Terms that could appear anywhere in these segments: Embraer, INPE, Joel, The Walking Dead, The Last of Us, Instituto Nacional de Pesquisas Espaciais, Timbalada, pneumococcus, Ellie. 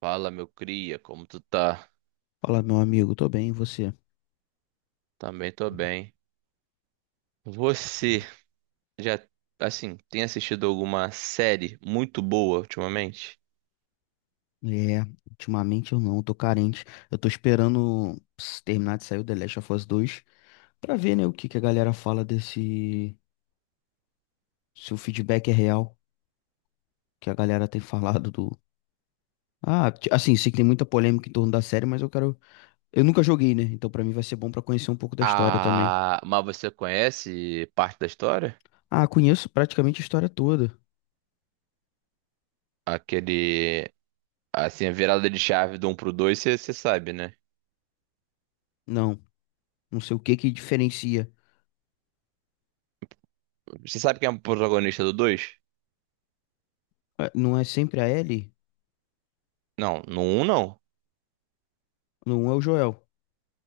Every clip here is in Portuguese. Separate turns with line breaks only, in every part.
Fala, meu cria, como tu tá?
Fala, meu amigo, tô bem, e você?
Também tô bem. Você já, assim, tem assistido alguma série muito boa ultimamente?
É, ultimamente eu não, tô carente. Eu tô esperando terminar de sair o The Last of Us 2 pra ver, né, o que que a galera fala desse. Se o feedback é real, que a galera tem falado do. Ah, assim, sei que tem muita polêmica em torno da série, mas eu quero. Eu nunca joguei, né? Então pra mim vai ser bom pra conhecer um pouco da história também.
Ah, mas você conhece parte da história?
Ah, conheço praticamente a história toda.
Aquele, assim, a virada de chave do 1 pro 2 você sabe, né?
Não, não sei o que que diferencia.
Você sabe quem é o protagonista do dois?
Ah, não é sempre a Ellie,
Não, no um não.
não é o Joel,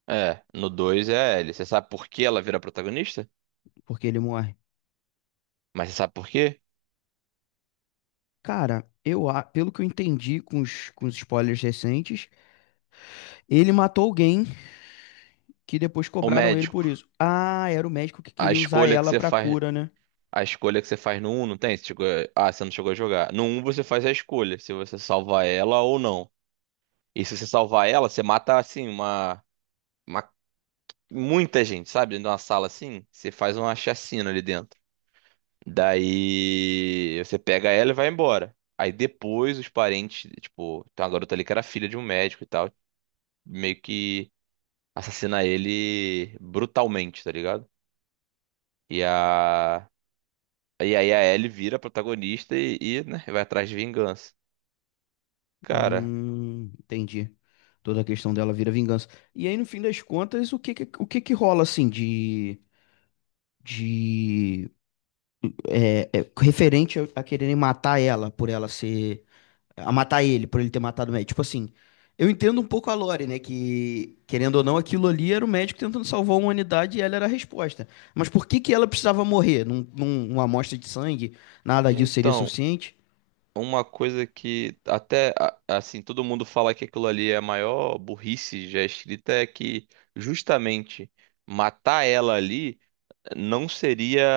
É, no dois é a Ellie. Você sabe por que ela vira protagonista?
porque ele morre.
Mas você sabe por quê?
Cara, eu, pelo que eu entendi com os, spoilers recentes, ele matou alguém que depois
O
cobraram ele
médico.
por isso. Ah, era o médico que
A
queria usar
escolha que
ela
você
pra
faz.
cura, né?
A escolha que você faz no um, não tem? Você chegou... Ah, você não chegou a jogar. No um você faz a escolha, se você salvar ela ou não. E se você salvar ela, você mata, assim, uma muita gente, sabe? Dentro de uma sala assim, você faz uma chacina ali dentro. Daí você pega ela e vai embora. Aí depois os parentes, tipo, tem uma garota ali que era filha de um médico e tal, meio que assassina ele brutalmente, tá ligado? E a. E aí a Ellie vira a protagonista né, vai atrás de vingança. Cara,
Entendi. Toda a questão dela vira vingança. E aí, no fim das contas, o que que rola assim de de referente a quererem matar ela por ela ser a matar ele, por ele ter matado o médico. Tipo assim, eu entendo um pouco a Lore, né? Que, querendo ou não, aquilo ali era o médico tentando salvar a humanidade e ela era a resposta. Mas por que que ela precisava morrer? Uma amostra de sangue, nada disso seria
então,
suficiente?
uma coisa que até assim, todo mundo fala que aquilo ali é a maior burrice já escrita é que justamente matar ela ali não seria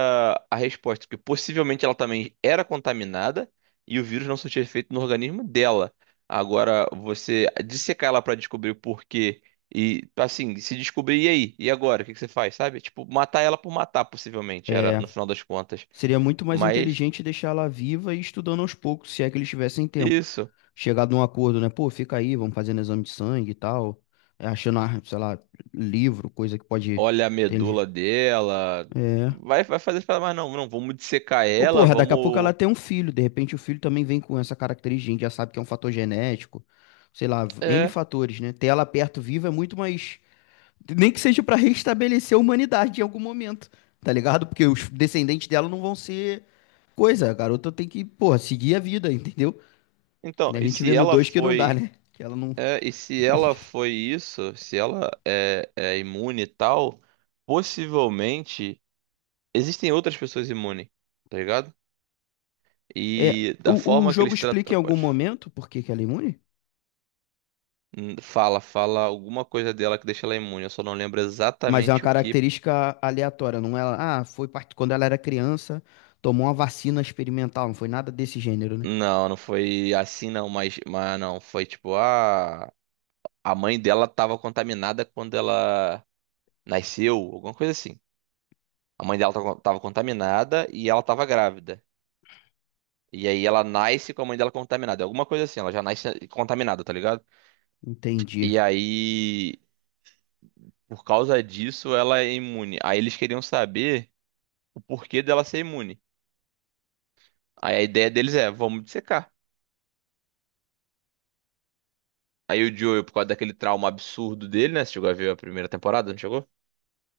a resposta, porque possivelmente ela também era contaminada e o vírus não surtia efeito no organismo dela. Agora, você dissecar ela pra descobrir o porquê e assim, se descobrir, e aí? E agora? O que que você faz, sabe? Tipo, matar ela por matar, possivelmente, era
É,
no final das contas.
seria muito mais
Mas
inteligente deixar ela viva e estudando aos poucos, se é que eles tivessem tempo.
isso.
Chegar num acordo, né? Pô, fica aí, vamos fazendo exame de sangue e tal. É, achando, ah, sei lá, livro, coisa que pode
Olha a
ter, né?
medula dela.
É.
Vai, vai fazer, para mas não, não, vamos dissecar
Ô,
ela,
porra, daqui a pouco ela
vamos.
tem um filho, de repente o filho também vem com essa característica, a gente já sabe que é um fator genético, sei lá, N
É.
fatores, né? Ter ela perto viva é muito mais. Nem que seja pra restabelecer a humanidade em algum momento, tá ligado? Porque os descendentes dela não vão ser coisa, a garota tem que, porra, seguir a vida, entendeu?
Então,
E a
e
gente vê
se
no
ela
2 que não dá,
foi.
né? Que ela não.
É, e se ela foi isso, se ela é imune e tal, possivelmente existem outras pessoas imunes, tá ligado?
É,
E da
o
forma que
jogo
eles
explica
tratam.
em algum
pode-
momento por que que ela é imune?
Hum, Fala, fala alguma coisa dela que deixa ela imune, eu só não lembro
Mas é uma
exatamente o que.
característica aleatória, não é? Ah, foi quando ela era criança, tomou uma vacina experimental, não foi nada desse gênero, né?
Não, não foi assim não, mas não, foi tipo, ah. A mãe dela estava contaminada quando ela nasceu, alguma coisa assim. A mãe dela estava contaminada e ela estava grávida. E aí ela nasce com a mãe dela contaminada. É alguma coisa assim, ela já nasce contaminada, tá ligado?
Entendi.
E aí, por causa disso, ela é imune. Aí eles queriam saber o porquê dela ser imune. Aí a ideia deles é, vamos dissecar. Aí o Joel, por causa daquele trauma absurdo dele, né? Você chegou a ver a primeira temporada, não chegou?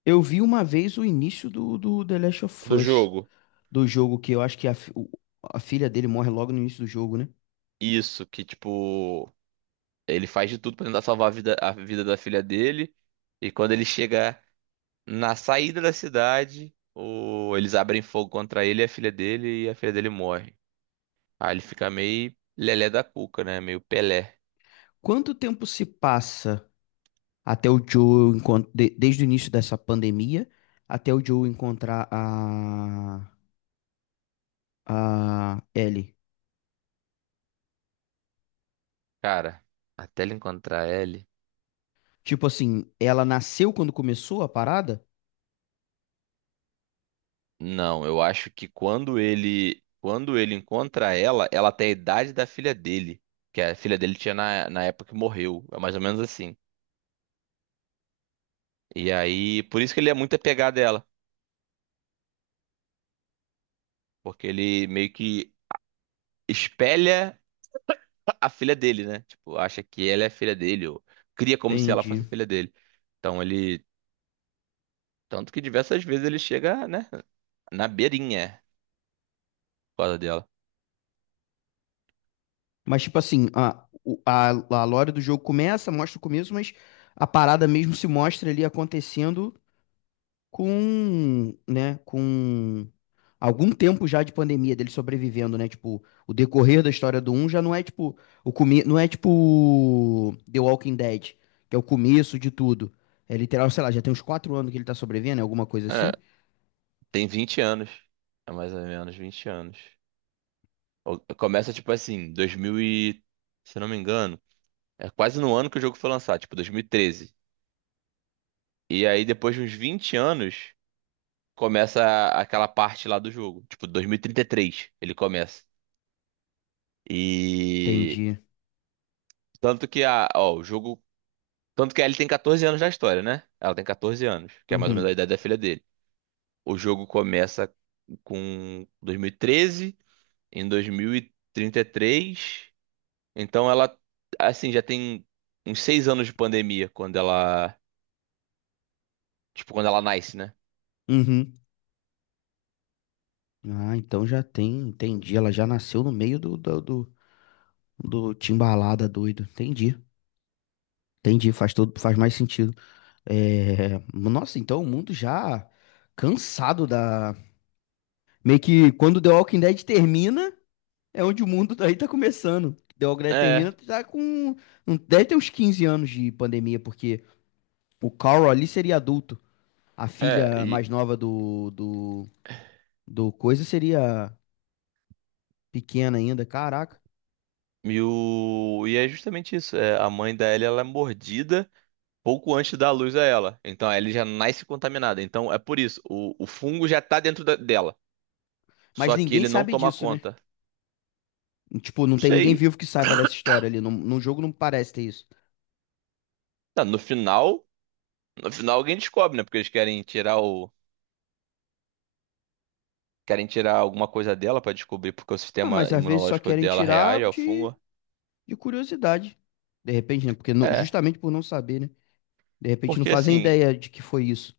Eu vi uma vez o início do The Last of
Do
Us,
jogo.
do jogo, que eu acho que a filha dele morre logo no início do jogo, né?
Isso. Que tipo, ele faz de tudo pra tentar salvar a vida da filha dele. E quando ele chega na saída da cidade, o... eles abrem fogo contra ele e a filha dele, e a filha dele morre. Aí ele fica meio lelé da cuca, né? Meio Pelé.
Quanto tempo se passa até o Joe encontrar, desde o início dessa pandemia, até o Joe encontrar a Ellie?
Cara, até ele encontrar ele.
Tipo assim, ela nasceu quando começou a parada?
Não, eu acho que quando ele encontra ela, ela tem a idade da filha dele, que a filha dele tinha na época que morreu, é mais ou menos assim. E aí, por isso que ele é muito apegado a ela, porque ele meio que espelha a filha dele, né? Tipo, acha que ela é a filha dele, ou cria como se ela
Entendi.
fosse a filha dele. Então ele. Tanto que diversas vezes ele chega, né? Na beirinha, é, por causa dela.
Mas, tipo assim, a lore do jogo começa, mostra o começo, mas a parada mesmo se mostra ali acontecendo com, né, com algum tempo já de pandemia dele sobrevivendo, né? Tipo, o decorrer da história do um já não é tipo não é tipo The Walking Dead, que é o começo de tudo. É literal, sei lá, já tem uns 4 anos que ele tá sobrevivendo, é alguma coisa
É,
assim?
tem 20 anos. É mais ou menos 20 anos. Começa, tipo assim, 2000 e... Se eu não me engano, é quase no ano que o jogo foi lançado, tipo 2013. E aí, depois de uns 20 anos, começa aquela parte lá do jogo. Tipo, dois mil e trinta e três ele começa. E...
Entendi.
Tanto que a, ó, o jogo, tanto que a Ellie tem 14 anos na história, né? Ela tem 14 anos, que é mais ou menos a
Uhum.
idade da filha dele. O jogo começa com 2013, em 2033. Então ela, assim, já tem uns 6 anos de pandemia quando ela, tipo, quando ela nasce, né?
Uhum. Ah, então já tem, entendi. Ela já nasceu no meio do Timbalada, doido. Entendi. Entendi, faz mais sentido. É, nossa, então o mundo já cansado da. Meio que quando The Walking Dead termina, é onde o mundo daí tá começando. The Walking Dead
É,
termina, tá com. Deve ter uns 15 anos de pandemia, porque o Carl ali seria adulto. A
é,
filha
e,
mais nova do coisa seria pequena ainda, caraca.
e é justamente isso. É, a mãe da Ellie, ela é mordida pouco antes da luz a ela. Então a Ellie já nasce contaminada. Então é por isso, o fungo já tá dentro dela.
Mas
Só que
ninguém
ele não
sabe
toma
disso, né?
conta.
Tipo, não
Não
tem ninguém
sei.
vivo que saiba dessa história ali. No jogo não parece ter isso.
Não, no final, no final alguém descobre, né? Porque eles querem tirar querem tirar alguma coisa dela pra descobrir porque o
Ah,
sistema
mas às vezes só
imunológico
querem
dela
tirar
reage ao
de,
fungo.
de curiosidade. De repente, né? Porque
É,
justamente por não saber, né? De repente não
porque
fazem
assim,
ideia de que foi isso.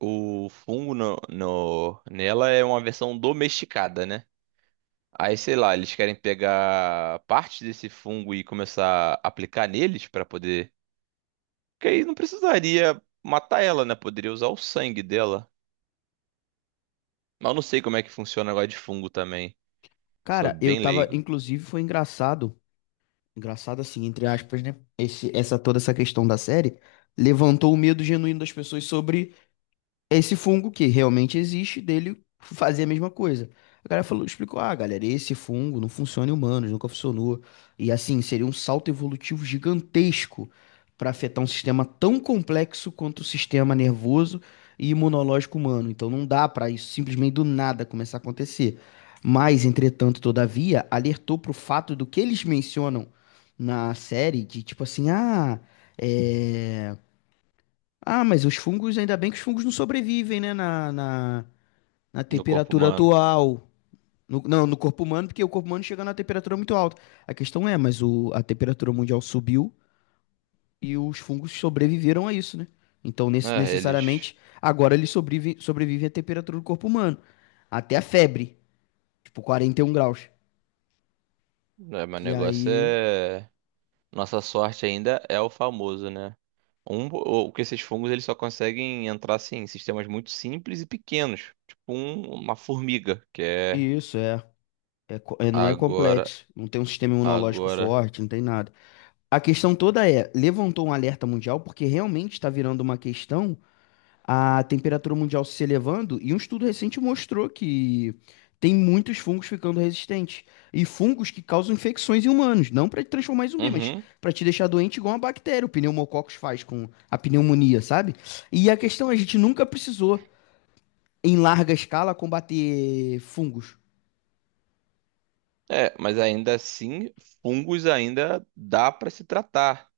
o fungo nela é uma versão domesticada, né? Aí, sei lá, eles querem pegar parte desse fungo e começar a aplicar neles pra poder. Porque aí não precisaria matar ela, né? Poderia usar o sangue dela. Mas eu não sei como é que funciona o negócio de fungo também. Sou
Cara, eu
bem
tava,
leigo
inclusive, foi engraçado. Engraçado assim, entre aspas, né? Essa toda essa questão da série levantou o medo genuíno das pessoas sobre esse fungo que realmente existe, dele fazer a mesma coisa. O cara falou, explicou, ah, galera, esse fungo não funciona em humanos, nunca funcionou. E assim, seria um salto evolutivo gigantesco para afetar um sistema tão complexo quanto o sistema nervoso e imunológico humano. Então não dá para isso simplesmente do nada começar a acontecer. Mas, entretanto, todavia, alertou para o fato do que eles mencionam na série, de tipo assim, ah, é. Ah, mas os fungos, ainda bem que os fungos não sobrevivem, né? Na
no corpo
temperatura
humano.
atual. Não, no corpo humano, porque o corpo humano chega na temperatura muito alta. A questão é, mas a temperatura mundial subiu e os fungos sobreviveram a isso, né? Então,
É, eles.
necessariamente, agora eles sobrevivem, sobrevivem à temperatura do corpo humano. Até a febre, tipo 41 graus.
Né, mas o
Que
negócio
aí,
é. Nossa sorte ainda é o famoso, né? O que esses fungos, eles só conseguem entrar assim em sistemas muito simples e pequenos. Tipo uma formiga, que é
isso, não é
agora,
complexo. Não tem um sistema imunológico
agora.
forte, não tem nada. A questão toda é, levantou um alerta mundial porque realmente está virando uma questão a temperatura mundial se elevando e um estudo recente mostrou que tem muitos fungos ficando resistentes e fungos que causam infecções em humanos, não para te transformar em zumbi, mas
Uhum.
para te deixar doente igual uma bactéria, o pneumococcus faz com a pneumonia, sabe? E a questão, é, a gente nunca precisou em larga escala combater fungos.
É, mas ainda assim, fungos ainda dá pra se tratar.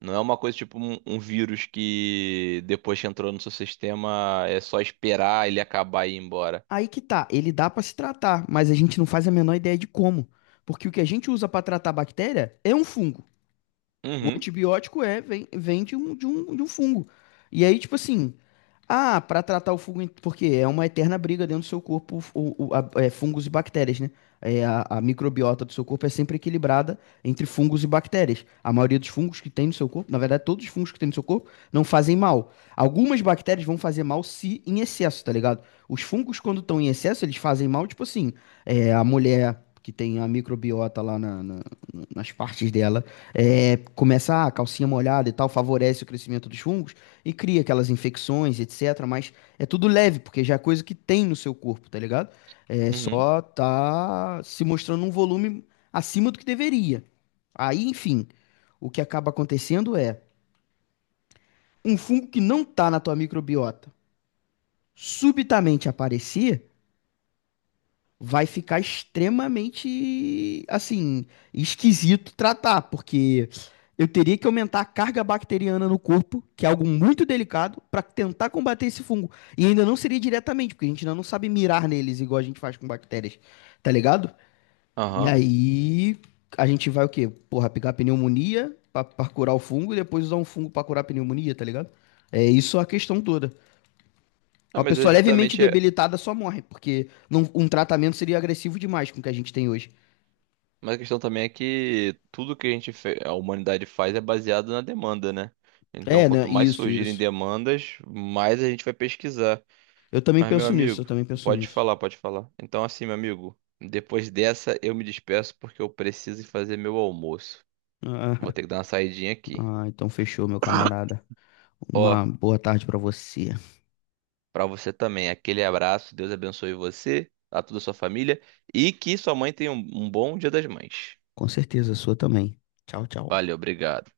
Não é uma coisa tipo um, um vírus que depois que entrou no seu sistema é só esperar ele acabar e ir embora.
Aí que tá, ele dá pra se tratar, mas a gente não faz a menor ideia de como. Porque o que a gente usa pra tratar a bactéria é um fungo. O
Uhum,
antibiótico é, vem de um fungo. E aí, tipo assim, ah, pra tratar o fungo, porque é uma eterna briga dentro do seu corpo, fungos e bactérias, né? É, a microbiota do seu corpo é sempre equilibrada entre fungos e bactérias. A maioria dos fungos que tem no seu corpo, na verdade, todos os fungos que tem no seu corpo não fazem mal. Algumas bactérias vão fazer mal se em excesso, tá ligado? Os fungos, quando estão em excesso, eles fazem mal, tipo assim, é, a mulher que tem a microbiota lá nas partes dela é, começa a calcinha molhada e tal, favorece o crescimento dos fungos e cria aquelas infecções, etc. Mas é tudo leve, porque já é coisa que tem no seu corpo, tá ligado? É,
uhum,
só tá se mostrando um volume acima do que deveria. Aí, enfim, o que acaba acontecendo é um fungo que não tá na tua microbiota subitamente aparecer vai ficar extremamente, assim, esquisito tratar, porque eu teria que aumentar a carga bacteriana no corpo, que é algo muito delicado, para tentar combater esse fungo. E ainda não seria diretamente, porque a gente ainda não sabe mirar neles igual a gente faz com bactérias, tá ligado? E
aham.
aí a gente vai o quê? Porra, pegar pneumonia pra curar o fungo e depois usar um fungo pra curar a pneumonia, tá ligado? É isso a questão toda.
Não,
Uma
mas é
pessoa levemente
justamente.
debilitada só morre, porque um tratamento seria agressivo demais com o que a gente tem hoje.
Mas a questão também é que tudo que a gente, a humanidade faz é baseado na demanda, né? Então,
É, né?
quanto mais
Isso,
surgirem
isso.
demandas, mais a gente vai pesquisar.
Eu também
Mas, meu
penso nisso, eu
amigo,
também penso
pode
nisso.
falar, pode falar. Então, assim, meu amigo, depois dessa eu me despeço porque eu preciso ir fazer meu almoço. Vou ter que dar uma saidinha aqui.
Ah, então fechou, meu camarada. Uma
Ó,
boa tarde pra você.
pra você também, aquele abraço, Deus abençoe você, a toda a sua família e que sua mãe tenha um bom Dia das Mães.
Com certeza, a sua também. Tchau, tchau.
Valeu, obrigado.